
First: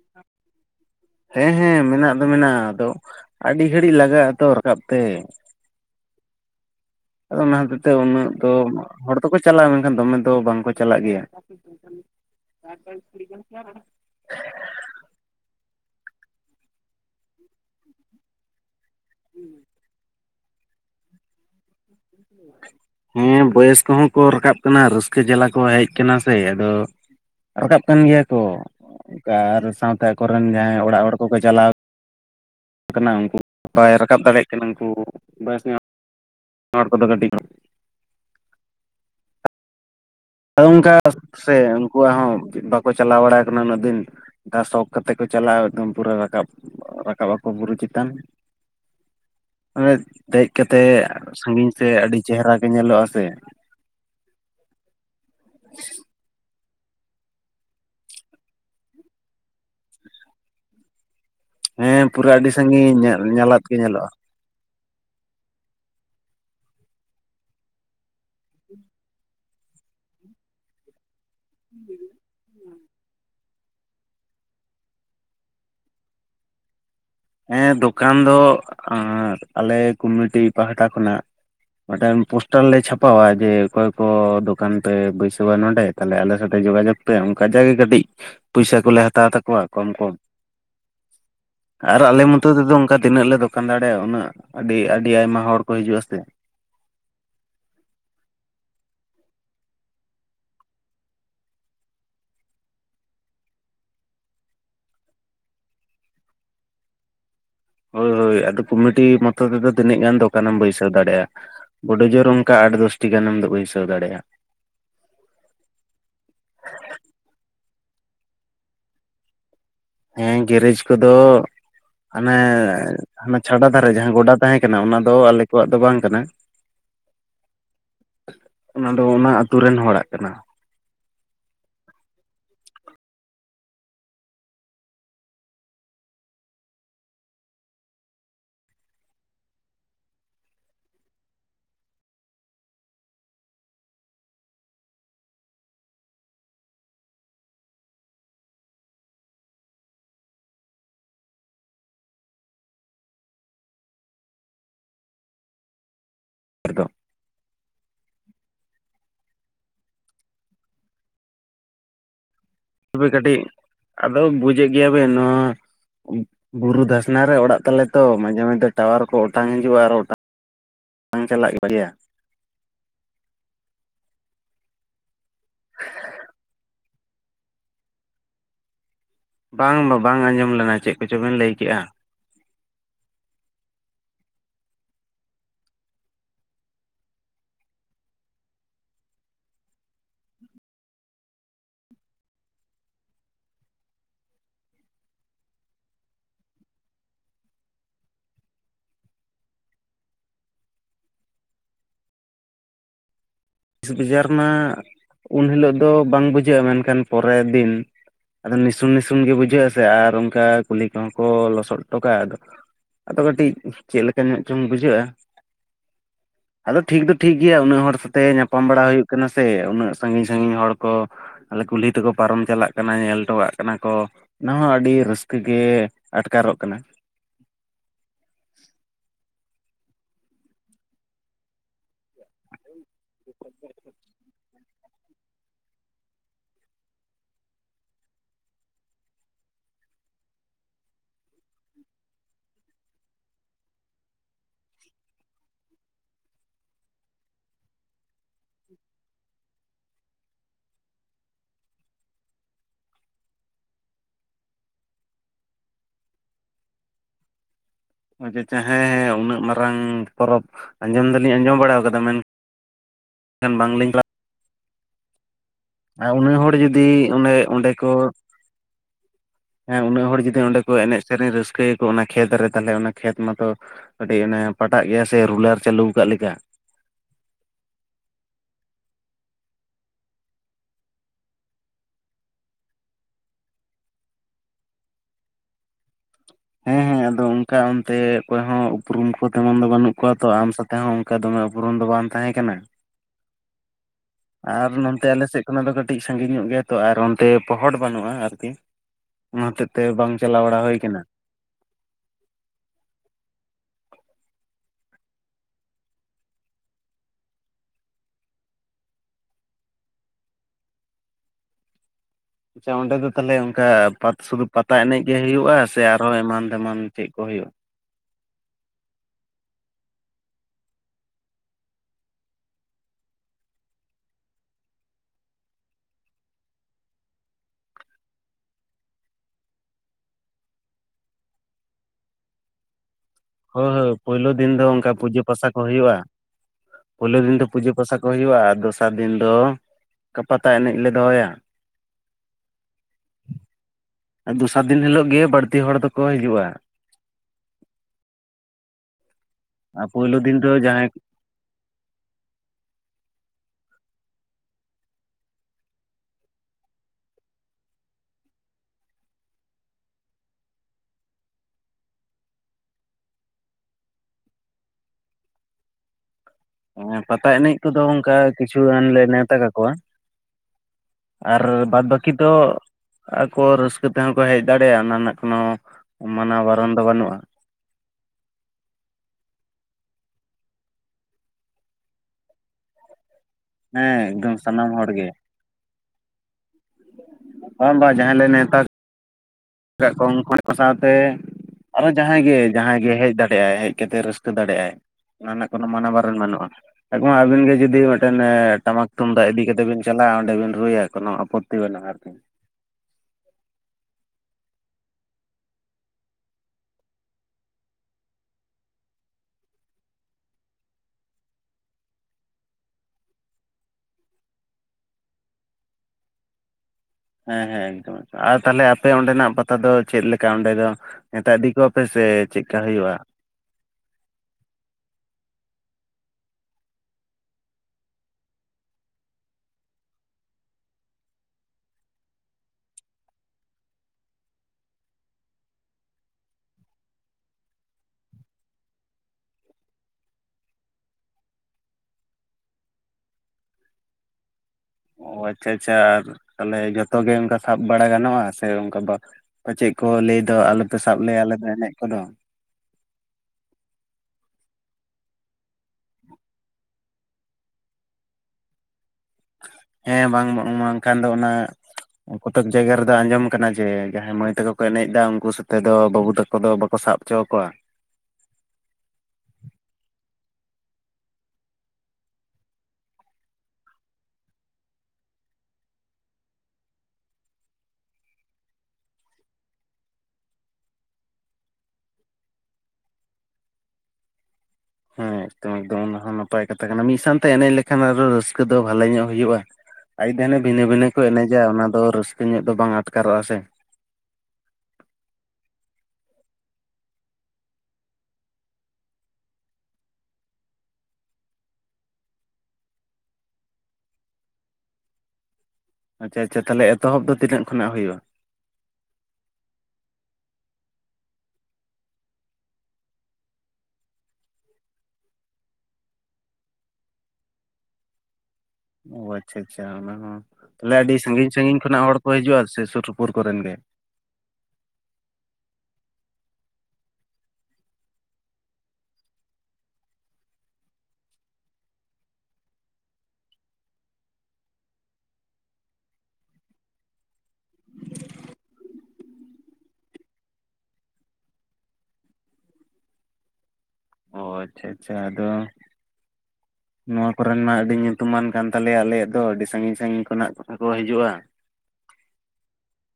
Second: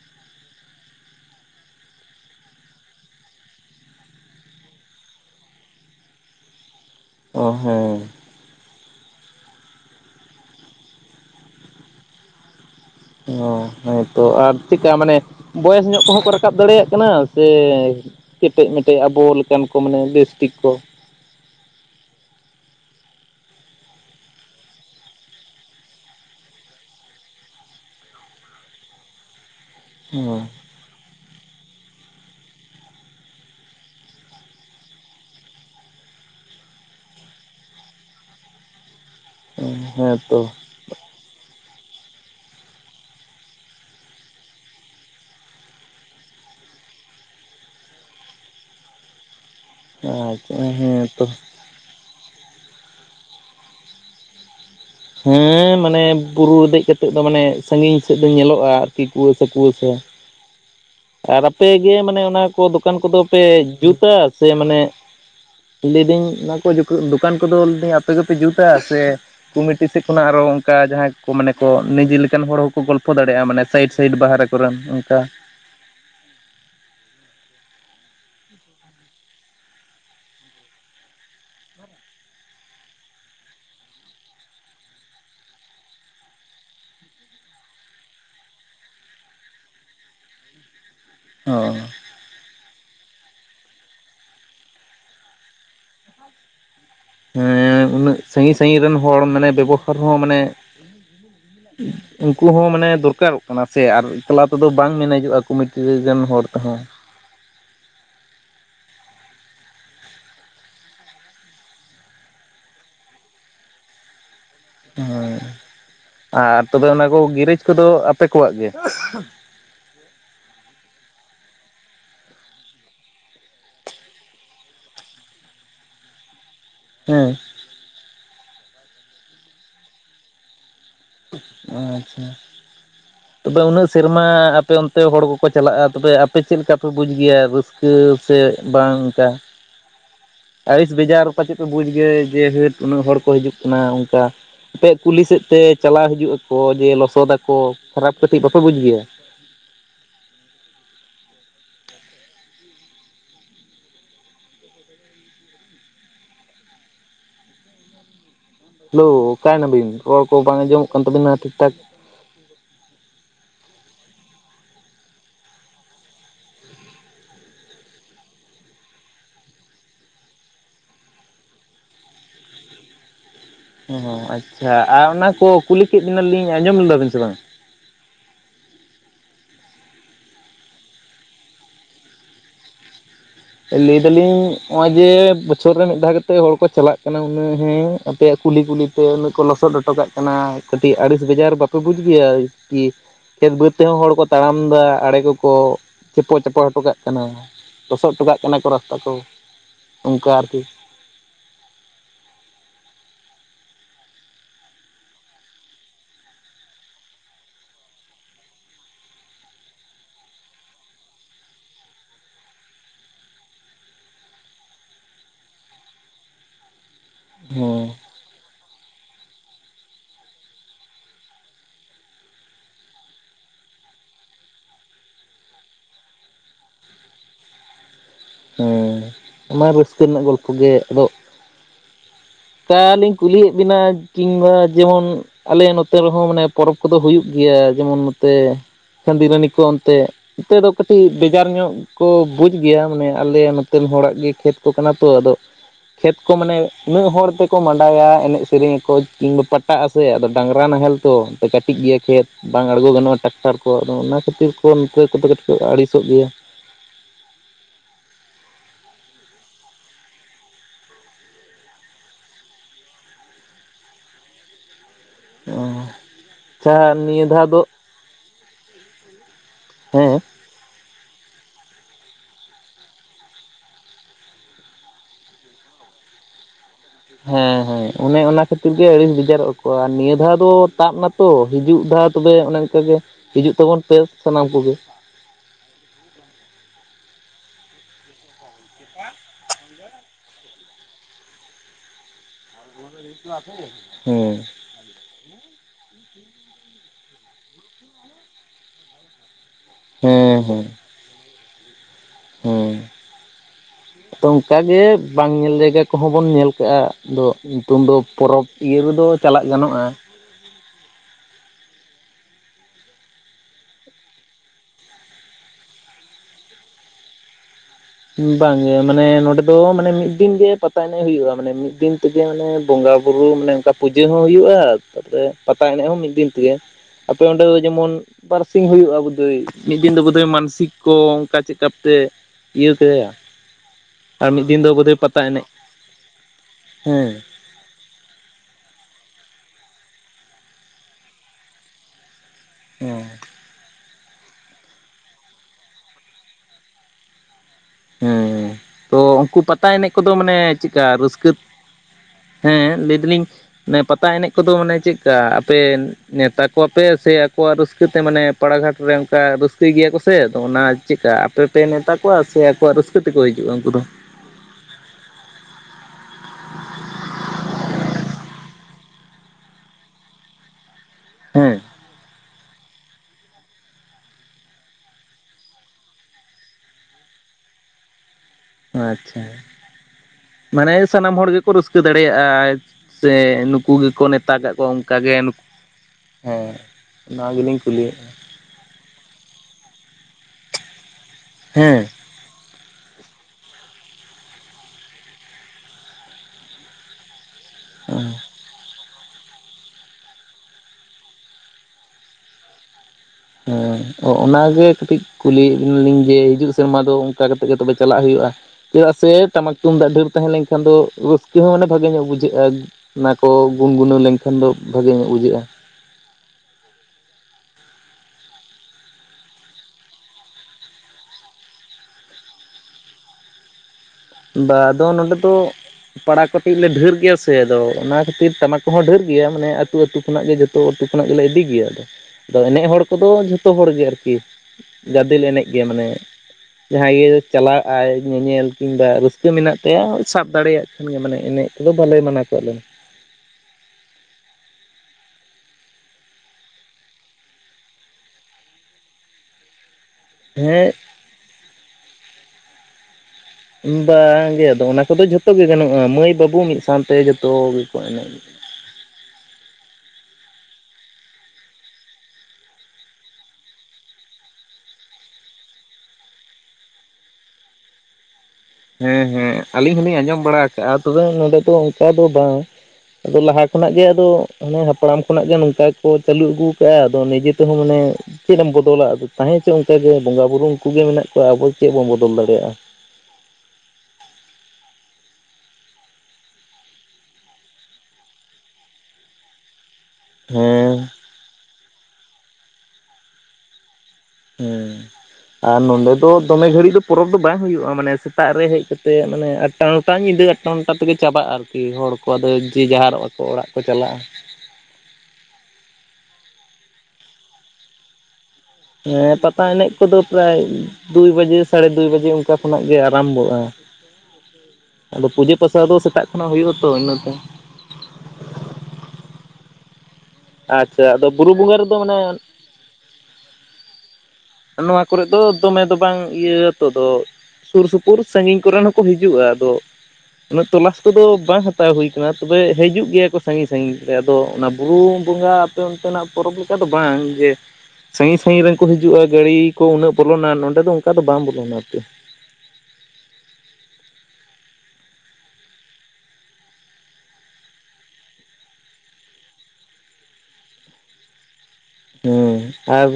[unintelligible] ᱦᱮᱸ ᱦᱮᱸ ᱢᱮᱱᱟᱜ ᱫᱚ ᱢᱮᱱᱟᱜᱼᱟ ᱟᱫᱚ ᱟᱹᱰᱤ ᱜᱷᱟᱹᱲᱤᱡ ᱞᱟᱜᱟᱜ ᱟᱛᱚ ᱨᱟᱠᱟᱵ ᱛᱮ ᱾ ᱟᱫᱚ ᱚ ᱱᱦᱟᱛᱮ ᱛᱮ ᱦᱮᱸ ᱩᱱᱟᱹᱜ ᱫᱚ ᱦᱚᱲ ᱫᱚᱠᱚ ᱪᱟᱞᱟᱜᱼᱟ ᱢᱮᱱᱠᱷᱟᱱ ᱫᱚᱢᱮ ᱫᱚ ᱵᱟᱝᱠᱚ ᱪᱟᱞᱟᱜ ᱜᱮᱭᱟ ᱾ ᱚ ᱦᱚᱭ ᱛᱚ ᱟᱨ ᱪᱤᱠᱟ ᱢᱟᱱᱮ ᱵᱚᱭᱮᱥ ᱧᱚᱜ ᱠᱚᱦᱚᱸ ᱠᱚ ᱨᱟᱠᱟᱵ ᱫᱟᱲᱮᱭᱟᱜ ᱠᱟᱱᱟ ᱥᱮ ᱠᱮᱴᱮᱡ ᱢᱮᱮᱴᱮᱡ ᱟᱵᱚ ᱞᱮᱠᱟᱱ ᱠᱚ ᱢᱟᱱᱮ ᱰᱮᱥᱴᱤᱠ ᱠᱚ [inaudible] ᱦᱮᱸ ᱵᱚᱭᱮᱥ ᱠᱚᱦᱚᱸ ᱠᱚ ᱨᱟᱠᱟᱵ ᱠᱟᱱᱟ ᱨᱟᱹᱥᱠᱟᱹ ᱡᱟᱞᱟ ᱠᱚ ᱦᱮᱡ ᱟᱠᱟᱱᱟ ᱥᱮ ᱟᱫᱚ ᱨᱟᱠᱟᱵ ᱠᱟᱱ ᱜᱮᱭᱟ ᱠᱚ ᱟᱨ ᱥᱟᱶᱛᱟ ᱦᱮᱸ ᱠᱚᱨᱮᱱ ᱡᱟᱦᱟᱸᱭ ᱚᱲᱟᱜ ᱦᱚᱲ ᱠᱚᱠᱚ ᱪᱟᱞᱟᱣ ᱠᱟᱱᱟ ᱩᱱᱠᱩ ᱵᱟᱭ ᱨᱟᱠᱟᱵ ᱫᱟᱲᱮᱭᱟᱜ ᱠᱟᱱᱟ ᱩᱱᱠᱩ ᱵᱚᱭᱚᱥ ᱧᱚᱜ ᱦᱚᱲ ᱠᱚᱫᱚ ᱠᱟᱹᱴᱤᱡ ᱜ ᱦᱮᱸ ᱛᱚ ᱾ ᱚᱱᱠᱟ ᱥᱮ ᱩᱱᱠᱩᱣᱟᱜ ᱦᱚᱸ ᱵᱟᱠᱚ ᱪᱟᱞᱟᱣ ᱵᱟᱲᱟ ᱟᱠᱟᱱᱟ ᱩᱱᱟᱹᱜ ᱫᱤᱱ ᱠᱟ ᱥᱚᱠ ᱠᱟᱛᱮᱮᱫ ᱠᱚ ᱪᱟᱞᱟᱜᱼᱟ ᱮᱠᱫᱚᱢ ᱯᱩᱨᱟᱹ ᱨᱟᱠᱟᱵ ᱨᱟᱠᱟᱵ ᱟᱠᱚ ᱵᱩᱨᱩ ᱪᱮᱛᱟᱱ ᱾ [inaudible] ᱫᱮᱡ ᱟᱪᱪᱷᱟ ᱠᱟᱛᱮ ᱦᱮᱸ ᱛᱚ ᱥᱟᱺᱜᱤᱧ ᱥ ᱟᱹᱰᱤ ᱪᱮᱦᱮᱨᱟ ᱜᱮ ᱧᱮᱞᱚᱜᱼᱟ ᱥᱮ ᱾ ᱦᱮᱸ ᱢᱟᱱᱮ ᱵᱩᱨᱩ ᱨᱮ ᱫᱮᱡ ᱠᱟᱛᱮ ᱱᱤᱛᱚᱜ ᱫᱚ ᱢᱟᱱᱮ ᱥᱟᱺᱜᱤᱧ ᱥᱮᱫ ᱫᱚ ᱧᱮᱞᱚᱜᱼᱟ ᱟᱨᱠᱤ ᱠᱩᱣᱟᱹᱥᱟ ᱠᱩᱣᱟᱹᱥ ᱟᱨ ᱟᱯᱮ ᱜᱮ ᱦᱮᱸ ᱢᱟᱱᱮ ᱯᱩᱨᱟᱹ ᱚᱱᱟ ᱟᱹᱰᱤ ᱠᱚ ᱥᱟᱺᱜᱤᱧ ᱫᱚᱠᱟᱱ ᱠᱚᱫᱚ ᱯᱮ ᱧᱟᱞᱟᱫ ᱜᱮ ᱧᱮᱞᱚᱜᱼᱟ ᱡᱩᱛᱟ ᱥᱮ ᱢᱟᱱᱮ ᱞᱟᱹᱭᱮᱫᱟᱹᱧ ᱚᱱᱟ ᱠᱚ ᱫᱚᱠᱟᱱ ᱠᱚᱫᱚ ᱞᱟᱹᱭᱫᱟᱹᱧ ᱟᱯᱮ ᱜᱮᱯᱮ ᱡᱩᱛᱟ ᱥᱮ ᱠᱚᱢᱤᱴᱤ ᱥᱮᱫ ᱠᱷᱚᱱᱟᱜ ᱟᱨᱚ ᱚᱱᱠᱟ ᱡᱟᱦᱟᱸ ᱠᱚ ᱢᱟᱱᱮ ᱠᱚ ᱱᱤᱡᱮ ᱞᱮᱠᱟᱱ ᱦᱚᱲ ᱦᱚᱸᱠᱚ ᱜᱚᱞᱯᱚ ᱫᱟᱲᱮᱭᱟᱜᱼᱟ ᱢᱟᱱᱮ ᱥᱟᱭᱤᱰ ᱥᱟᱭᱤᱰ ᱵᱟᱦᱟ ᱠᱚᱨᱮᱱ ᱚᱱᱠᱟ ᱾ ᱦᱮᱸ ᱫᱚᱠᱟᱱ ᱫᱚ ᱟᱞᱮ ᱠᱚᱢᱱᱤᱴᱤ ᱯᱟᱦᱴᱟ ᱠᱷᱚᱱᱟᱜ ᱢᱤᱫᱴᱮᱱ ᱯᱳᱥᱴᱟᱨ ᱞᱮ ᱪᱷᱟᱯᱟᱣᱟ ᱡᱮ ᱚᱠᱚᱭ ᱠᱚ ᱫᱚᱠᱟᱱ ᱯᱮ ᱵᱟᱹᱭᱥᱟᱹᱣᱟ ᱱᱚᱰᱮ ᱛᱟᱦᱚᱞᱮ ᱟᱞᱮ ᱥᱟᱛᱮ ᱡᱳᱜᱟᱡᱳᱜᱽ ᱯᱮ ᱚᱱᱠᱟ ᱡᱟᱜᱮ ᱠᱟᱹᱴᱤᱡ ᱯᱚᱭᱥᱟ ᱠᱚᱞᱮ ᱦᱟᱛᱟᱣ ᱛᱟᱠᱚᱣᱟ ᱠᱚᱢ ᱠᱚᱢ ᱾ ᱚ ᱾ ᱟᱞᱮ ᱢᱚᱛᱚ ᱛᱮᱫᱚ ᱚᱱᱠᱟ ᱛᱤᱱᱟᱹᱜ ᱞᱮ ᱫᱚᱠᱟᱱ ᱫᱟᱲᱮᱭᱟᱜᱼᱟ ᱩᱱᱟᱹᱜ ᱟᱹᱰᱤ ᱟᱹᱰᱤ ᱟᱭᱢᱟ ᱦᱚᱲ ᱠᱚ ᱦᱤᱡᱩᱜᱼᱟ ᱥᱮ ᱾ ᱦᱮᱸ ᱩᱱᱟᱹᱜ ᱥᱟᱺᱜᱤᱧ ᱥᱟᱺᱜᱤᱧ ᱨᱮᱱ ᱦᱚᱲ ᱢᱟᱱᱮ ᱵᱮᱵᱚᱦᱟᱨ ᱦᱚᱸ ᱢᱟᱱᱮ ᱩᱱᱠᱩ ᱦᱚᱸ ᱢᱟᱱᱮ ᱫᱚᱨᱠᱟᱨᱚᱜ ᱠᱟᱱᱟ ᱥᱮ ᱟᱨ ᱮᱠᱞᱟ ᱛᱮᱫᱚ ᱵᱟᱝ ᱢᱮᱱᱮᱡᱚᱜᱼᱟ ᱠᱚᱢᱤᱴᱤ ᱨᱮᱨᱮᱱ ᱦᱚᱲ ᱛᱮᱦᱚᱸ ᱾ ᱦᱳᱭ ᱦᱳᱭ ᱟᱫᱚ ᱠᱩᱢᱤᱴᱤ ᱢᱚᱛᱚ ᱛᱮᱫᱚ ᱛᱤᱱᱟᱹᱜ ᱜᱟᱱ ᱫᱚᱠᱟᱱᱮᱢ ᱵᱟᱹᱭᱥᱟᱹᱣ ᱫᱟᱲᱮᱭᱟᱜ-ᱟ ᱾ ᱵᱚᱰᱚ ᱡᱳᱨ ᱚᱱᱠᱟ ᱟᱴ ᱫᱚᱥᱴᱤ ᱜᱟᱱᱮᱢ ᱵᱟᱹᱭᱥᱟᱹ ᱫᱟᱲᱮᱭᱟᱜ-ᱟ ᱦᱳᱭ ᱟᱨ ᱛᱚᱵᱮ ᱚᱱᱟ ᱠᱚ ᱜᱮᱨᱮᱡ ᱠᱚᱫᱚ ᱟᱯᱮ ᱠᱚᱣᱟᱜ ᱜᱮ ᱦᱮᱸ ᱜᱮᱨᱮᱡ ᱠᱚᱫᱚ ᱦᱟᱱᱮ ᱦᱟᱱᱮ ᱪᱷᱟᱰᱟ ᱫᱷᱟᱨᱮ ᱡᱟᱦᱟᱸ ᱜᱚᱰᱟ ᱛᱟᱦᱮᱸ ᱠᱟᱱᱟ ᱚᱱᱟ ᱫᱚ ᱟᱞᱮ ᱠᱚᱣᱟᱜ ᱫᱚ ᱵᱟᱝ ᱠᱟᱱᱟ ᱦᱮᱸ ᱚᱱᱟ ᱫᱚ ᱚᱱᱟ ᱟᱛᱳ ᱨᱮᱱ ᱦᱚᱲᱟᱜ ᱠᱟᱱᱟ ᱟᱪᱪᱷᱟ ᱛᱚᱵᱮ ᱩᱱᱟᱹᱜ ᱥᱮᱨᱢᱟ ᱟᱯᱮ ᱚᱱᱛᱮ ᱦᱚᱲ ᱠᱚᱠᱚ ᱪᱟᱞᱟᱜ-ᱟ ᱛᱚᱵᱮ ᱟᱯᱮ ᱪᱮᱫ ᱞᱮᱠᱟ ᱯᱮ ᱵᱩᱡᱽ ᱜᱮᱭᱟ ᱨᱟᱹᱥᱼᱼ ᱠᱟᱹ ᱥᱮ ᱵᱟᱝ ᱚᱱᱠᱟ ᱟᱹᱲᱤᱥ ᱵᱟᱡᱟᱨ ᱚᱠᱟ ᱪᱮᱫ ᱯᱮ ᱵᱩᱡ ᱜᱮ ᱡᱮ ᱦᱟᱹᱴ ᱩᱱᱟᱹᱜ ᱦᱚᱲ ᱠᱚ ᱦᱤᱡᱩᱜ ᱠᱟᱱᱟ ᱚᱱᱠᱟ ᱟᱯᱮᱭᱟᱜ ᱠᱩᱞᱤ ᱥᱮᱫ ᱛᱮ ᱪᱟᱞᱟᱣ ᱦᱤᱡᱩᱜ ᱟᱠᱚ ᱡᱮ ᱞᱚᱥᱚᱫᱟᱠᱚ ᱠᱷᱟᱨᱟᱯ ᱠᱟᱹᱴᱤᱡ ᱵᱟᱯᱮ ᱵᱩᱡ ᱜᱮᱭᱟ ᱫᱚ ᱦᱮᱞᱳ ᱚᱠᱟᱭ ᱱᱟᱵᱤᱱ ᱨᱚᱲ ᱠᱚ ᱵᱟᱝ ᱟᱸᱡᱚᱢᱚᱜ ᱠᱟᱱ ᱛᱟᱵᱤᱱᱟ ᱴᱷᱤᱠ ᱴᱷᱟᱠ ᱛᱚᱵᱮ ᱠᱟᱹᱴᱤᱡ ᱟᱫᱚ ᱵᱩᱡᱮᱜ ᱜᱮᱭᱟᱵᱮᱱ ᱱᱚᱣᱟᱼᱼ [unintelligible] ᱵᱩᱨᱩ ᱫᱷᱟᱥᱱᱟ ᱨᱮ ᱚᱲᱟᱜ ᱛᱟᱞᱮ ᱛᱚ ᱢᱟᱡᱷᱮ ᱢᱚᱫᱫᱷᱮ ᱴᱟᱣᱟᱨ ᱠᱚ ᱚᱴᱟᱝ ᱦᱤᱡᱩᱜᱼᱟ ᱟᱨ ᱚᱴᱟᱝᱼᱼ ᱵᱟᱝ ᱪᱟᱞᱟᱜ ᱜᱮᱭᱟ ᱚ ᱟᱪᱪᱷᱟ ᱟᱨ ᱚᱱᱟ ᱠᱚ ᱠᱩᱞᱤ ᱠᱮᱫ ᱵᱤᱱᱟᱞᱤᱧ ᱟᱸᱡᱚᱢ ᱞᱮᱫᱟᱵᱤᱱ ᱥᱮ ᱵᱟᱝ ᱵᱟᱝ ᱵᱟ ᱵᱟᱝ ᱟᱸᱡᱚᱢ ᱞᱮᱱᱟ ᱪᱮᱫ ᱠᱚᱪᱚᱵᱮᱱ ᱞᱟᱹᱭ ᱠᱮᱜ-ᱟ ᱞᱟᱹᱭ ᱫᱟᱞᱤᱧ ᱦᱚᱜᱼᱚᱭ ᱡᱮ ᱵᱚᱪᱷᱚᱨᱮ ᱢᱤᱫ ᱫᱷᱟᱣ ᱠᱟᱛᱮ ᱦᱚᱲ ᱠᱚ ᱪᱟᱞᱟᱜ ᱠᱟᱱᱟ ᱩᱱᱟᱹᱜ ᱦᱮᱸ ᱟᱯᱮᱭᱟᱜ ᱠᱩᱞᱤ ᱠᱩᱞᱤᱼᱼ ᱛᱮ ᱩᱱᱟᱹᱜ ᱠᱚ ᱞᱚᱥᱚᱫ ᱦᱚᱴᱚ ᱠᱟᱜ ᱠᱟᱱᱟ ᱠᱟᱹᱴᱤᱡ ᱟᱹᱲᱤᱥ ᱵᱟᱡᱟᱨ ᱵᱟᱯᱮ ᱵᱩᱡ ᱜᱮᱭᱟ ᱟᱨᱠᱤ ᱠᱷᱮᱛ ᱵᱟᱹᱫᱽ ᱛᱮᱦᱚᱸ ᱦᱚᱲ ᱠᱚ ᱛᱟᱲᱟᱢ ᱫᱟ ᱟᱲᱮ ᱠᱚᱠᱚ ᱪᱮᱯᱚ ᱪᱮᱯᱚ ᱦᱚᱴᱚ ᱠᱟᱜ ᱠᱟᱱᱟ ᱞᱚᱥᱚᱫ ᱦᱚᱴᱚᱠᱟᱜ ᱠᱟᱱᱟ ᱠᱚ ᱨᱟᱥᱛᱟ ᱠᱚ ᱚᱱᱠᱟ ᱟᱨᱠᱤ [unintelligible] ᱵᱮᱡᱟᱨ ᱢᱟ ᱩᱱ ᱦᱤᱞᱳᱜ ᱫᱚ ᱵᱟᱝ ᱵᱩᱡᱷᱟᱹᱜ-ᱟ ᱢᱮᱱᱠᱷᱟᱱ ᱯᱚᱨᱮᱨ ᱫᱤᱱ ᱟᱫᱚ ᱱᱤᱥᱩᱱ ᱱᱤᱥᱩᱱ ᱜᱮ ᱵᱩᱡᱷᱟᱹᱜ ᱟᱥᱮ ᱟᱨ ᱚᱱᱠᱟ ᱠᱩᱞᱦᱤ ᱠᱚᱦᱚᱸ ᱠᱚ ᱞᱚᱥᱚᱫ ᱦᱚᱴᱚ ᱠᱟᱜ-ᱟ ᱟᱫᱚ ᱟᱫᱚ ᱠᱟᱹᱴᱤᱡ ᱪᱮᱫ ᱞᱮᱠᱟ ᱧᱚᱜ ᱪᱚᱝ ᱵᱩᱡᱷᱟᱹᱜ-ᱟ [inaudible] ᱟᱫᱚ ᱴᱷᱤᱠ ᱫᱚ ᱴᱷᱤᱠ ᱜᱮᱭᱟ ᱩᱱᱟᱹᱜ ᱦᱮᱸ ᱦᱚᱲ ᱥᱚᱛᱮ ᱧᱟᱯᱟᱢ ᱵᱟᱲᱟ ᱦᱩᱭᱩᱜ ᱠᱟᱱᱟ ᱥᱮ ᱩᱱᱟᱹᱜ ᱥᱟᱺᱜᱤᱧ ᱥᱟᱺᱜᱤᱧ ᱦᱚᱲ ᱠᱚ ᱟᱞᱮ ᱠᱩᱞᱦᱤ ᱛᱮᱠᱚ ᱯᱟᱨᱚᱢ ᱪᱟᱞᱟᱜ ᱠᱟᱱᱟ ᱧᱮᱞ ᱴᱷᱚ ᱠᱟᱜ ᱠᱟᱱᱟ ᱠᱚ ᱚᱱᱟ ᱦᱚᱸ ᱟᱹᱰᱤ ᱨᱟᱹᱥᱠᱟᱹ ᱜᱮ ᱟᱴᱠᱟᱨᱚᱜ ᱠᱟᱱᱟ ᱦᱩᱸ ᱚᱱᱟ ᱨᱟᱹᱥᱠᱟᱹ ᱨᱮᱱᱟᱜ ᱜᱚᱞᱯᱷᱚ ᱜᱮ ᱟᱫᱚ ᱛᱟᱣᱞᱤᱧ ᱠᱩᱞᱤᱭᱮᱫ ᱵᱤᱱᱟ ᱠᱤᱱᱵᱟ ᱡᱮᱢᱚᱱ ᱟᱞᱮᱭᱟᱜ ᱱᱚᱛᱮ ᱨᱮᱦᱚᱸ ᱢᱟᱱᱮ ᱯᱚᱨᱚᱵᱽ ᱠᱚᱫᱚ ᱦᱩᱭᱩᱜ ᱜᱮᱭᱟ ᱡᱮᱢᱚᱱ ᱱᱚᱛᱮ ᱠᱷᱺᱫᱤ ᱨᱟᱱᱤ ᱠᱚ ᱚᱱᱛᱮ ᱱᱤᱛᱮᱫ ᱫᱚ ᱠᱟᱹᱴᱤᱡ ᱵᱮᱡᱟᱨ ᱧᱚᱜ ᱠᱚ ᱵᱩᱡᱽ ᱜᱮᱭᱟ ᱢᱟᱱᱮ ᱟᱞᱮᱭᱟ ᱱᱚᱛᱮᱱ ᱦᱚᱲᱟᱜ ᱜᱮ ᱠᱷᱮᱛ ᱠᱚ ᱠᱟᱱᱟ ᱛᱚ ᱟᱫᱚ ᱠᱷᱮᱛ ᱠᱚ ᱢᱟᱱᱮ ᱩᱱᱟᱹᱜ ᱦᱚᱲ ᱛᱮᱠᱚ ᱢᱟᱸᱰᱟᱭᱟ ᱮᱱᱮᱡ ᱥᱮᱨᱮᱧ ᱟᱠᱚ ᱛᱤᱧ ᱵᱟᱯᱟᱠ ᱚᱴᱟᱜ-ᱟ ᱥᱮ ᱟᱫᱚ ᱰᱟᱝᱨᱟ ᱱᱟᱦᱮᱞ ᱛᱚ ᱟᱫᱚ ᱠᱟᱹᱴᱤᱡ ᱜᱮᱭᱟ ᱠᱷᱮᱛ ᱵᱟᱝ ᱟᱬᱜᱳ ᱜᱟᱱᱚᱜᱼᱟ ᱴᱟᱠᱴᱟᱨ ᱠᱚ ᱟᱫᱚ ᱚᱱᱟ ᱠᱷᱟᱹᱛᱤᱨ ᱠᱚ ᱱᱚᱛᱮ ᱠᱚᱫᱚ ᱠᱟᱹᱴᱤᱡ ᱠᱚ ᱟᱹᱲᱤᱥᱚᱜ ᱜᱮᱭᱟ [unintelligible] ᱦᱮᱸ ᱩᱱᱟᱹᱜ ᱢᱟᱨᱟᱝ ᱯᱚᱨᱚᱵᱽ ᱟᱸᱡᱚᱢ ᱫᱚᱞᱤᱧ ᱟᱸᱡᱚᱢ ᱵᱟᱲᱟᱣ ᱠᱟᱫᱟ ᱢᱮᱱᱼᱼ ᱢᱮᱱᱠᱷᱟᱱ ᱵᱟᱝᱞᱤᱧ [unintelligible] ᱚ ᱟᱨ ᱩᱱᱟᱹᱜ ᱟᱪᱪᱷᱟ ᱡᱩᱫᱤ ᱱᱤᱭᱟᱹ ᱚᱱᱮ ᱫᱷᱟᱣ ᱫᱚ ᱚᱸᱰᱮ ᱠᱚ ᱦᱮᱸ ᱩᱱᱟᱹᱜ ᱦᱚᱲ ᱡᱩᱫᱤ ᱚᱸᱰᱮ ᱠᱚ ᱮᱱᱮᱡ ᱥᱮᱨᱮᱧ ᱨᱟᱹᱥᱠᱟᱹᱭᱟ ᱠᱚ ᱚᱱᱟ ᱠᱷᱮᱛ ᱨᱮ ᱛᱟᱦᱞᱮ ᱠᱷᱮᱛ ᱢᱟᱛᱚ ᱠᱟᱹᱴᱤᱡ ᱚᱱᱮ ᱯᱟᱴᱟᱜ ᱜᱮᱭᱟ ᱥᱮ ᱨᱩᱞᱟᱨ ᱪᱟᱹᱞᱩ ᱟᱠᱟᱫ ᱞᱮᱠᱟ ᱦᱮᱸ ᱦᱮᱸ ᱚᱱᱮ ᱚᱱᱟ ᱠᱷᱟᱹᱛᱤᱨ ᱜᱮ ᱟᱹᱲᱤᱥ ᱵᱮᱡᱟᱨᱚᱜ ᱟᱠᱚ ᱟᱨ ᱱᱤᱭᱟᱹ ᱫᱷᱟᱣ ᱫᱚ ᱛᱟᱵ ᱱᱟ ᱛᱚ ᱦᱤᱡᱩᱜ ᱫᱷᱟᱣ ᱛᱚᱵᱮ ᱚᱱᱮ ᱚᱱᱠᱟᱜᱮ ᱦᱤᱡᱩᱜ ᱛᱟᱵᱚᱱ ᱯᱮ ᱥᱟᱱᱟᱢ ᱠᱚᱜᱮ ᱦᱮᱸ ᱦᱮᱸ ᱟᱫᱚ ᱚᱱᱠᱟ ᱚᱱᱛᱮ ᱚᱠᱚᱭ ᱦᱚᱸ ᱩᱯᱨᱩᱢ ᱠᱚ ᱛᱮᱢᱚᱱ ᱫᱚ ᱵᱟᱹᱱᱩᱜ ᱠᱚᱣᱟ ᱛᱚ ᱟᱢ ᱥᱟᱣᱼᱼ ᱚᱠᱟ ᱦᱚ ᱚᱱᱠᱟ ᱫᱚᱢᱮ ᱩᱯᱨᱩ ᱫᱚ ᱵᱟᱝ ᱛᱟᱦᱮᱸ ᱠᱟᱱᱟ ᱦᱩᱸ ᱾ ᱟᱨ ᱱᱚᱛᱮ ᱟᱞᱮ ᱥᱮᱜ ᱠᱷᱚᱱᱟᱜ ᱫᱚ ᱠᱟᱹᱴᱤᱡ ᱥᱟᱺᱜᱤᱧ ᱧᱚᱜ ᱜᱮᱭᱟ ᱛᱚ ᱟᱨ ᱚᱱᱛᱮ ᱯᱚᱦᱚᱴ ᱵᱟᱹᱱᱩᱜᱼᱟ ᱟᱨᱠᱤ᱾ ᱚᱱᱟ ᱦᱚᱛᱮ ᱛᱮ ᱵᱟᱝ ᱦᱮᱸ ᱪᱟᱞᱟᱣ ᱵᱟᱲᱟ ᱦᱩᱭ ᱠᱟᱱᱟ ᱾ ᱦᱩᱸ ᱾ ᱛᱚ ᱚᱱᱠᱟᱜᱮ ᱵᱟᱝ ᱧᱮᱞ ᱡᱟᱭᱜᱟ ᱠᱚᱦᱚᱸ ᱵᱚᱱ ᱧᱮᱞ ᱠᱟᱜᱼᱟ ᱫᱚ ᱧᱩᱛᱩᱢ ᱫᱚ ᱯᱚᱨᱚᱵ ᱾ ᱤᱭᱟᱹ ᱨᱮᱫᱚ ᱪᱟᱞᱟᱜ ᱜᱟᱱᱚᱜᱼᱟ ᱾ ᱟᱪᱪᱷᱟ ᱚᱸᱰᱮ ᱫᱚ ᱛᱟᱦᱚᱞᱮ ᱚᱱᱠᱟ ᱥᱩᱫᱷᱩ ᱯᱟᱛᱟ ᱮᱱᱮᱡ ᱜᱮ ᱦᱩᱭᱩᱜᱼᱟ ᱥᱮ ᱟᱨᱦᱚᱸ ᱮᱢᱟᱱ ᱫᱮᱢᱟᱱ ᱪᱮᱜ ᱠᱚ ᱦᱩᱭᱩᱜᱼᱟ? ᱵᱟᱝ ᱜᱮ ᱢᱟᱱᱮ ᱱᱚᱰᱮ ᱫᱚ ᱢᱟᱱᱮ ᱢᱤᱫ ᱫᱤᱱ ᱜᱮ ᱯᱟᱛᱟ ᱮᱱᱮᱡ ᱦᱩᱭᱩᱜᱼᱟ, ᱢᱟᱱᱮ ᱢᱤᱫ ᱫᱤᱱ ᱛᱮᱜᱮ ᱢᱟᱱᱮ ᱵᱚᱸᱜᱟ ᱵᱩᱨᱩ ᱢᱟᱱᱮ ᱚᱱᱠᱟ ᱯᱩᱡᱟᱹ ᱦᱚᱸ ᱦᱩᱭᱩᱜᱼᱟ ᱛᱟᱯᱚᱨᱮ ᱯᱟᱛᱟ ᱮᱱᱮᱡ ᱦᱚᱸ ᱢᱤᱫ ᱫᱤᱱ ᱛᱮᱜᱮ ᱟᱯᱮ ᱚᱸᱰᱮ ᱫᱚ ᱡᱮᱢᱚᱱ ᱵᱟᱨᱥᱤ ᱦᱩᱭᱩᱜᱼᱟ ᱵᱩᱫᱷᱚᱭ ᱢᱤᱫ ᱫᱤᱱ ᱫᱚ ᱵᱩᱫᱷᱚᱭ ᱢᱟᱱᱥᱤᱠ ᱠᱚ ᱚᱱᱠᱟ ᱪᱮᱠᱟ ᱯᱮ [unintelligible] ᱦᱳᱭ ᱦᱳ ᱟᱨ ᱯᱳᱭᱞᱳ ᱢᱤᱫ ᱫᱤᱱ ᱫᱚ ᱚᱱᱠᱟ ᱵᱳᱫᱷᱚᱭ ᱯᱟᱛᱟ ᱯᱩᱡᱟᱹ ᱯᱟᱥᱟ ᱮᱱᱮᱡ ᱠᱚ ᱦᱩᱭᱩᱜᱼᱟ, ᱯᱳᱞᱳ ᱦᱮᱸ ᱫᱤᱱ ᱫᱚ ᱯᱩᱡᱟᱹ ᱯᱟᱥᱟ ᱠᱚ ᱦᱩᱭᱩᱜᱼᱟ ᱟᱨ ᱫᱚᱥᱟᱨ ᱫᱤᱱ ᱫᱚ ᱯᱟᱛᱟ ᱮᱱᱮᱡ ᱞᱮ ᱫᱚᱦᱚᱭᱟ ᱾ [inaudible] ᱫᱚᱥᱟᱨ ᱫᱤᱱ ᱦᱤᱞᱳᱜ ᱜᱮ ᱵᱟᱹᱲᱛᱤ ᱦᱚᱲ ᱫᱚᱠᱚ ᱦᱤᱡᱩᱜᱼᱟ ᱾ ᱦᱮᱸ ᱛᱚ ᱩᱱᱠᱩ ᱯᱟᱛᱟ ᱟᱨ ᱮᱱᱮᱡ ᱠᱚᱫᱚ ᱯᱳᱭᱞᱳ ᱢᱟᱱᱮ ᱫᱤᱱ ᱫᱚ ᱪᱮᱜᱠᱟ ᱡᱟᱦᱟᱸᱭ ᱨᱟᱹᱥᱠᱟᱹ ᱦᱮᱸ ᱞᱟᱹᱭ ᱫᱟᱞᱤᱧ ᱚᱱᱮ ᱯᱟᱛᱟ ᱮᱱᱮᱡ ᱠᱚᱫᱚ ᱢᱟᱱᱮ ᱪᱮᱫᱠᱟ ᱟᱯᱮ ᱱᱮᱶᱛᱟ ᱠᱚᱣᱟᱯᱮ ᱥᱮ ᱟᱠᱚᱣᱟᱜ ᱨᱟᱹᱥᱠᱟᱹ ᱛᱮ ᱢᱟᱱᱮ ᱯᱟᱲᱟᱜᱷᱟᱴ ᱨᱮ ᱚᱱᱠᱟ ᱨᱟᱹᱥᱠᱟᱹᱭ ᱜᱮᱭᱟ ᱠᱚ ᱥᱮ ᱟᱫᱚ ᱚᱱᱟ ᱪᱮᱜᱠᱟ ᱟᱯᱮ ᱯᱮ ᱱᱮᱣᱛᱟ ᱠᱚᱣᱟ ᱥᱮ ᱟᱠᱚᱣᱟᱜ ᱨᱟᱹᱥᱠᱟᱹ ᱛᱮᱠᱚ ᱦᱤᱡᱩᱜᱼᱟ ᱩᱱᱠᱩ ᱫᱚ? ᱦᱮᱸ ᱯᱟᱛᱟ ᱮᱱᱮᱡ ᱠᱚᱫᱚ ᱚᱱᱠᱟ ᱠᱤᱪᱷᱩ ᱜᱟᱱ ᱞᱮ ᱱᱮᱣᱛᱟ ᱠᱟᱠᱚᱣᱟ᱾ ᱟᱨ ᱦᱮᱸ ᱵᱟᱫᱽ ᱵᱟᱹᱠᱤ ᱫᱚ ᱟᱠᱚ ᱨᱟᱹᱥᱠᱟᱹ ᱛᱮᱦᱚᱸ ᱠᱚ ᱦᱮᱡ ᱫᱟᱲᱮᱭᱟᱜᱼᱟ ᱚᱱᱟ ᱨᱮᱱᱟᱜ ᱠᱳᱱᱚ ᱢᱟᱱᱟ ᱵᱟᱨᱚᱱ ᱫᱚ ᱵᱟᱹᱱᱩᱜᱼᱟ᱾ ᱟᱪᱪᱷᱟ ᱾ ᱢᱟᱱᱮ ᱥᱟᱱᱟᱢ ᱦᱚᱲ ᱜᱮᱠᱚ ᱨᱟᱹᱥᱠᱟᱹ ᱫᱟᱲᱮᱭᱟᱜᱼᱟ ᱥᱮ ᱱᱠᱩ ᱦᱮᱸ ᱜᱮᱠᱚ ᱱᱮᱛᱟ ᱮᱠᱫᱚᱢ ᱠᱟᱜ ᱥᱟᱱᱟᱢ ᱠᱚᱣᱟ ᱦᱚᱲ ᱚᱱᱠᱟ ᱜᱮ ᱱᱩ ᱦᱮᱸ ᱾ ᱵᱟᱝ ᱵᱟᱝ ᱡᱟᱦᱟᱸᱭ ᱞᱮ ᱱᱮᱣᱛᱟ ᱠᱚᱜ ᱠᱚᱣᱟ ᱩᱱᱠᱩ ᱥᱟᱶᱛᱮ ᱦᱮᱸ ᱾ ᱡᱟᱦᱟᱸᱭ ᱜᱮ ᱡᱟᱦᱟᱸᱭ ᱜᱮ ᱦᱮᱡ ᱫᱟᱲᱮ ᱟᱭ ᱦᱮᱡ ᱠᱟᱛᱮ ᱨᱟᱹᱥᱠᱟᱹ ᱫᱟᱲᱮ ᱟᱭ ᱾ ᱚᱱᱟ ᱨᱮᱱᱟᱜ ᱠᱳᱱᱳ ᱢᱟᱱᱟ ᱵᱟᱨᱚᱱ ᱵᱟᱹᱱᱩᱜᱼᱟ ᱥᱟᱵ ᱠᱟᱜ ᱢᱮ ᱟᱵᱤᱱ ᱜᱮ ᱡᱩᱫᱤ ᱦᱮᱸ ᱢᱮᱫᱴᱮᱱ ᱮ ᱴᱟᱢᱟᱠ ᱛᱩᱢᱫᱟᱜ ᱤᱫᱤ ᱠᱟᱛᱮᱜ ᱵᱤᱱ ᱪᱟᱞᱟᱜᱼᱟ ᱚᱸᱰᱮ ᱵᱤᱱ ᱨᱩᱭᱟ ᱠᱳᱚᱱᱳ ᱟᱯᱚᱛᱛᱤ ᱵᱟᱹᱱᱩᱜᱼᱟ ᱟᱨᱠᱤ᱾ ᱦᱮᱸ ᱚ ᱚᱱᱟᱜᱮ ᱠᱟᱹᱴᱤᱡ ᱠᱩᱞᱤᱭᱮᱜ ᱵᱮᱱᱟᱞᱤᱧ ᱡᱮ ᱦᱤᱡᱩᱜ ᱥᱮᱨᱢᱟ ᱫᱚ ᱚᱱᱠᱟ ᱠᱟᱛᱮᱜ ᱜᱮ ᱛᱚᱵᱮ ᱪᱟᱞᱟᱜ ᱦᱩᱭᱩᱜᱼᱟ᱾ ᱪᱮᱫᱟᱜ ᱥᱮ ᱴᱟᱢᱟᱠ ᱛᱩᱢᱫᱟᱜ ᱰᱷᱮᱨ ᱛᱟᱦᱮᱸ ᱞᱮᱱᱠᱷᱟᱱ ᱫᱚ ᱨᱟᱹᱥᱠᱟᱹ ᱦᱚᱸ ᱢᱟᱱᱮ ᱵᱷᱟᱜᱮ ᱧᱚᱜ ᱵᱩᱡᱷᱟᱹᱜᱼᱟ᱾ ᱚᱱᱟᱠᱚ ᱜᱩᱱ ᱜᱩᱱᱟᱹᱣ ᱞᱮᱱᱠᱷᱟᱱ ᱫᱚ ᱵᱷᱟᱜᱮ ᱧᱚᱜ ᱵᱩᱡᱷᱟᱹᱜᱼᱟ ᱾ ᱦᱮᱸ ᱦᱮᱸ ᱮᱠᱫᱚᱢ ᱮᱠᱫᱚᱢ ᱟᱨ ᱛᱟᱦᱚᱞᱮ ᱟᱯᱮ ᱚᱸᱰᱮᱱᱟᱜ ᱯᱟᱛᱟ ᱫᱚ ᱪᱮᱫ ᱞᱮᱠᱟ ᱚᱸᱰᱮ ᱫᱚ ᱾ ᱱᱮᱣᱛᱟ ᱤᱫᱤ ᱠᱚᱣᱟᱯᱮ ᱥᱮ ᱪᱮᱜᱠᱟ ᱦᱩᱭᱩᱜᱼᱟ ᱾ ᱵᱟ ᱟᱫᱚ ᱱᱚᱸᱰᱮ ᱫᱚ ᱯᱟᱲᱟ ᱠᱚᱴᱤᱡ ᱞᱮ ᱰᱷᱮᱨ ᱜᱮᱭᱟ ᱥᱮ ᱟᱫᱚ ᱚᱱᱟ ᱠᱷᱟᱹᱛᱤᱨ ᱴᱟᱢᱟᱠ ᱦᱚᱸ ᱰᱷᱮᱨ ᱜᱮᱭᱟ ᱢᱟᱱᱮ ᱟᱹᱛᱩ ᱟᱹᱛᱩ ᱠᱷᱚᱱᱟᱜ ᱜᱮ ᱡᱚᱛᱚ ᱟᱹᱛᱩ ᱠᱷᱚᱱᱟᱜ ᱜᱮᱞᱮ ᱤᱫᱤ ᱜᱮᱭᱟ, ᱟᱫᱚ ᱮᱱᱮᱡ ᱦᱚᱲ ᱠᱚᱫᱚ ᱡᱷᱚᱛᱚ ᱦᱚᱲᱜᱮ ᱟᱨᱠᱤ᱾ ᱜᱟᱫᱮᱞ ᱮᱱᱮᱡ ᱜᱮ ᱢᱟᱱᱮ ᱡᱟᱦᱟᱸᱭ ᱜᱮ ᱪᱟᱞᱟᱜᱼᱟᱭ ᱧᱮᱧᱮᱞ ᱠᱤᱝᱵᱟ ᱨᱟᱹᱥᱠᱟᱹ ᱢᱮᱱᱟᱜ ᱛᱟᱭᱟ ᱥᱟᱵ ᱫᱟᱲᱮᱭᱟᱜ ᱠᱷᱟᱱ ᱜᱮ ᱢᱟᱱᱮ ᱮᱱᱮᱡ ᱛᱮᱫᱚ ᱵᱟᱞᱮ ᱢᱟᱱᱟ ᱠᱚᱣᱟ ᱟᱞᱮ ᱫᱚ ᱾ ᱚ ᱟᱪᱪᱷᱟ ᱟᱪᱪᱷᱟ ᱟᱨ ᱛᱟᱦᱚᱞᱮ ᱡᱚᱛᱚ ᱜᱮ ᱚᱱᱠᱟ ᱥᱟᱵ ᱵᱟᱲᱟ ᱜᱟᱱᱚᱜᱼᱟ, ᱥᱮ ᱚᱱᱠᱟ ᱯᱟᱪᱷᱮ ᱠᱚ ᱞᱟᱹᱭ ᱫᱚ ᱦᱮᱸ ᱟᱞᱚᱯᱮ ᱥᱟᱵ ᱞᱮᱭᱟ ᱟᱞᱮ ᱫᱚ ᱮᱱᱮᱡ ᱠᱚᱫᱚ᱾ ᱵᱟᱝᱜᱮ ᱟᱫᱚ ᱚᱱᱟ ᱠᱚᱫᱚ ᱡᱷᱚᱛᱚ ᱜᱮ ᱜᱟᱱᱚᱜᱼᱟ ᱢᱟᱹᱭ ᱵᱟᱹᱵᱩ ᱢᱤᱜ ᱥᱟᱶᱛᱮ ᱡᱚᱛᱚ ᱜᱮᱠᱚ ᱮᱱᱮᱡ ᱦᱮᱸ ᱵᱟᱝ ᱵᱟᱝ ᱵᱟᱝᱠᱷᱟᱱ ᱫᱚ ᱚᱱᱟ ᱠᱚᱛᱮᱠ ᱡᱟᱭᱜᱟ ᱨᱮᱫᱚ ᱟᱸᱡᱚᱢ ᱠᱟᱱᱟ ᱡᱮ ᱡᱟᱦᱟᱸᱭ ᱢᱟᱹᱭ ᱛᱟᱠᱚ ᱮᱱᱮᱡ ᱮᱫᱟ ᱩᱱᱠᱩ ᱥᱟᱛᱮ ᱫᱚ ᱵᱟᱹᱵᱩ ᱛᱠᱚ ᱫᱚ ᱵᱟᱠᱚ ᱥᱟᱵ ᱪᱚᱶ ᱠᱚᱣᱟ ᱦᱮᱸ ᱦᱮᱸ ᱟᱞᱤᱧ ᱦᱚᱞᱤᱧ ᱟᱸᱡᱚᱢ ᱵᱟᱲᱟ ᱟᱠᱟᱜᱼᱟ ᱛᱚᱵᱮ ᱱᱚᱰᱮ ᱫᱚ ᱚᱱᱠᱟ ᱫᱚ ᱵᱟᱝ ᱟᱫᱚ ᱞᱟᱦᱟ ᱠᱷᱚᱱᱟᱜ ᱜᱮ ᱟᱫᱚ ᱟᱱᱮ ᱦᱟᱯᱲᱟᱢ ᱠᱷᱚᱱᱟᱜ ᱜᱮ ᱱᱚᱝᱠᱟ ᱜᱮ ᱠᱚ ᱪᱟᱹᱞᱩ ᱟᱹᱜᱩ ᱟᱠᱟᱟᱜᱼᱟ ᱟᱫᱚ ᱱᱤᱡᱮ ᱛᱮᱦᱚᱸ ᱢᱟᱱᱮᱼᱼ ᱪᱮᱫ ᱮᱢ ᱵᱚᱫᱚᱞᱟ ᱟᱫᱚ ᱛᱟᱦᱮᱸ ᱪᱚ ᱚᱱᱠᱟᱜᱮ ᱵᱚᱸᱜᱟ ᱵᱩᱨᱩ ᱩᱱᱠᱩᱜᱮ ᱢᱮᱱᱟᱜ ᱠᱚᱣᱟ ᱟᱵᱚ ᱪᱮᱫ ᱵᱚᱱ ᱵᱚᱫᱚᱞ ᱫᱟᱲᱮᱭᱟᱜᱼᱟ᱾ ᱦᱮᱸ ᱮᱠᱫᱚᱢ ᱮᱠᱫᱚᱢ ᱚᱱᱟᱦᱚ ᱱᱟᱯᱟᱭ ᱠᱟᱛᱷᱟ ᱠᱟᱱᱟ ᱢᱤᱫ ᱥᱟᱶᱛᱮ ᱮᱱᱮᱡ ᱞᱮᱠᱷᱟᱱ ᱟᱨᱚ ᱨᱟᱹᱥᱠᱟᱹ ᱫᱚ ᱵᱷᱟᱞᱮ ᱧᱚᱜ ᱦᱩᱭᱩᱜᱼᱟ᱾ ᱟᱡᱫᱟᱱᱮ ᱵᱷᱤᱱᱟᱹ ᱦᱮᱸ ᱵᱷᱤᱱᱟᱹ ᱠᱚ ᱮᱱᱮᱡᱟ ᱚᱱᱟ ᱫᱚ ᱨᱟᱹᱥᱠᱟᱹ ᱧᱚᱜ ᱫᱚ ᱵᱟᱝ ᱟᱴᱠᱟᱨᱚᱜᱼᱟ ᱥᱮ ᱦᱮᱸ ᱟᱨ ᱱᱚᱰᱮ ᱫᱚ ᱫᱚᱢᱮ ᱜᱷᱟᱹᱲᱤᱡ ᱫᱚ ᱯᱚᱨᱚᱵᱽ ᱫᱚ ᱵᱟᱝ ᱦᱩᱭᱩᱜᱼᱟ ᱢᱟᱱᱮ ᱥᱮᱛᱟᱜ ᱨᱮ ᱦᱮᱡ ᱠᱟᱛᱮ ᱢᱟᱱᱮ ᱟ ᱟᱴ ᱱᱚᱴᱟ ᱧᱤᱫᱟᱹ ᱟᱴ ᱱᱚᱴᱟ ᱛᱮᱜᱮ ᱪᱟᱵᱟᱜᱼᱟ ᱟᱨᱠᱤ ᱦᱚᱲ ᱟᱫᱚ ᱡᱮ ᱡᱟᱦᱟᱨᱚᱜᱼᱟ ᱚᱲᱟᱜ ᱠᱚ ᱪᱟᱞᱟᱜᱼᱟ᱾ ᱟᱪᱪᱷᱟ ᱟᱪᱷᱟ ᱛᱟᱦᱚᱞ ᱮᱚᱦᱚᱵ ᱫᱚ ᱛᱤᱱᱟᱹ ᱠᱷᱚᱱᱟᱜ ᱦᱩᱭᱩᱜᱼᱟ, ᱦᱮᱸ ᱯᱟᱛᱟ ᱮᱱᱮᱡ ᱠᱚᱫᱚ ᱯᱨᱟᱭ ᱫᱩᱭ ᱵᱟᱡᱮ ᱥᱟᱨᱮ ᱫᱩᱭ ᱵᱟᱡᱮ ᱚᱱᱠᱟ ᱠᱷᱚᱱᱟᱜ ᱜᱮ ᱟᱨᱟᱢᱵᱷᱚᱜᱼᱟ, ᱟᱫᱚ ᱯᱩᱡᱟᱹ ᱯᱟᱥᱟ ᱫᱚ ᱥᱮᱛᱟᱜ ᱠᱷᱚᱱᱟᱜ ᱦᱩᱭᱩᱜ ᱟᱛᱚ ᱤᱱᱟᱹᱛᱮ ᱚ ᱟᱪᱪᱷᱟ ᱟᱪᱪᱷᱟ ᱚᱱᱟ ᱦᱚᱸ ᱛᱟᱦᱚᱞᱮ ᱟᱪᱪᱷᱟ ᱟᱹᱰᱤ ᱟᱫᱚ ᱥᱟᱺᱜᱤᱧ ᱵᱩᱨᱩ ᱵᱚᱸᱜᱟ ᱥᱟᱺᱜᱤᱧ ᱨᱮᱫᱚ ᱠᱷᱚᱱᱟᱜ ᱦᱚᱲ ᱠᱚ ᱢᱟᱱᱮ ᱦᱤᱡᱩᱜᱼᱟ ᱥᱮ ᱥᱩᱨ ᱥᱩᱯᱩᱨ ᱠᱚᱨᱮᱱ ᱜᱮ᱾ ᱱᱚᱣᱟ ᱠᱚᱨᱮᱫ ᱫᱚ ᱫᱚᱢᱮ ᱫᱚ ᱵᱟᱝ ᱤᱭᱟᱹ ᱛᱚ ᱫᱚ ᱥᱩᱨ ᱥᱩᱯᱩᱨ ᱥᱟᱺᱜᱤᱧ ᱠᱚᱨᱮᱱ ᱦᱚᱸᱠᱚ ᱦᱤᱡᱩᱜᱼᱟ ᱟᱫᱚᱼᱼ ᱩᱱᱟᱹᱜ ᱛᱚᱞᱟᱥ ᱠᱚᱫᱚ ᱵᱟᱝ ᱦᱟᱛᱟᱣ ᱦᱩᱭᱟᱱᱟ ᱛᱚᱵᱮ ᱦᱤᱡᱩᱜ ᱜᱮᱭᱟᱠᱚ ᱥᱟᱺᱜᱤᱧ ᱥᱟᱺᱜᱤᱧ ᱟᱫᱚ ᱚᱱᱟ ᱵᱩᱨᱩ ᱵᱚᱸᱜᱟ ᱟᱯᱮ ᱚᱱᱛᱮᱱᱟᱜ ᱯᱚᱨᱚᱵᱽ ᱞᱮᱠᱟ ᱫᱚ ᱵᱟᱝ ᱡᱮᱼᱼ ᱥᱟᱺᱜᱤᱧ ᱥᱟᱺᱜᱤᱧ ᱨᱮᱱ ᱠᱚ ᱦᱤᱡᱩᱜᱼᱟ ᱜᱟᱹᱲᱤ ᱠᱚ ᱩᱱᱟᱹᱜ ᱵᱚᱞᱚᱱᱟ ᱱᱚᱸᱰᱮ ᱫᱚ ᱚᱱᱠᱟ ᱫᱚ ᱵᱟᱝ ᱵᱚᱞᱚᱱᱟ ᱟᱨᱠᱤ᱾ ᱚ ᱟᱪᱪᱷᱟ ᱟᱪᱪᱷᱟ ᱟᱫᱚ [inaudible] ᱱᱚᱣᱟ ᱠᱚᱨᱮᱱ ᱢᱟ ᱟᱹᱰᱤ ᱧᱩᱛᱩᱢᱟᱱ ᱠᱟᱱ ᱛᱟᱞᱮᱭᱟ ᱟᱞᱮᱭᱟᱜ ᱫᱚ ᱟᱹᱰᱤ ᱥᱟᱺᱜᱤᱧ ᱥᱟᱺᱜᱤᱧ ᱠᱷᱚᱱᱟᱜ ᱠᱚ ᱦᱤᱡᱩᱜᱼᱟ᱾ ᱦᱮᱸ ᱟᱨ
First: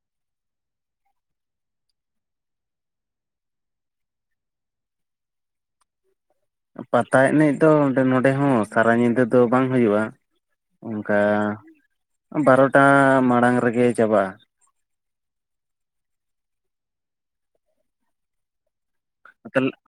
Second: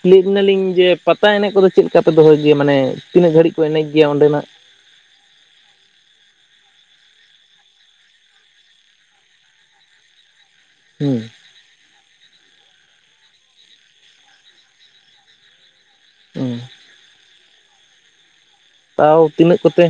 ᱠᱩᱞᱤᱠᱟᱱᱟᱞᱤᱧ ᱡᱮ ᱯᱟᱛᱟ ᱮᱱᱮᱡ ᱠᱚᱫᱚ ᱪᱮᱫ ᱞᱮᱠᱟᱯᱮ ᱫᱚᱦᱚᱭ ᱜᱮᱭᱟ ᱢᱟᱱᱮ ᱛᱤᱱᱟᱹᱜ ᱜᱷᱟᱹᱲᱤᱡ ᱠᱚ ᱮᱱᱮᱡ ᱜᱮᱭᱟ ᱚᱸᱰᱮᱱᱟᱜ ᱯᱟᱛᱟ ᱮᱱᱮᱡ ᱫᱚ ᱱᱚᱰᱮ ᱦᱚᱸ ᱥᱟᱨᱟ ᱧᱤᱫᱟᱹ ᱫᱚ ᱵᱟᱝ ᱦᱩᱭᱩᱜᱼᱟ ᱦᱩᱸ ᱚᱱᱠᱟ ᱵᱟᱨᱚᱴᱟ ᱢᱟᱲᱟᱝ ᱨᱮᱜᱮ ᱪᱟᱵᱟᱜᱼᱟ᱾ ᱚ ᱛᱟᱣ ᱛᱤᱱᱟᱹᱜ ᱛᱟᱦᱚᱞᱮ ᱠᱚᱛᱮ?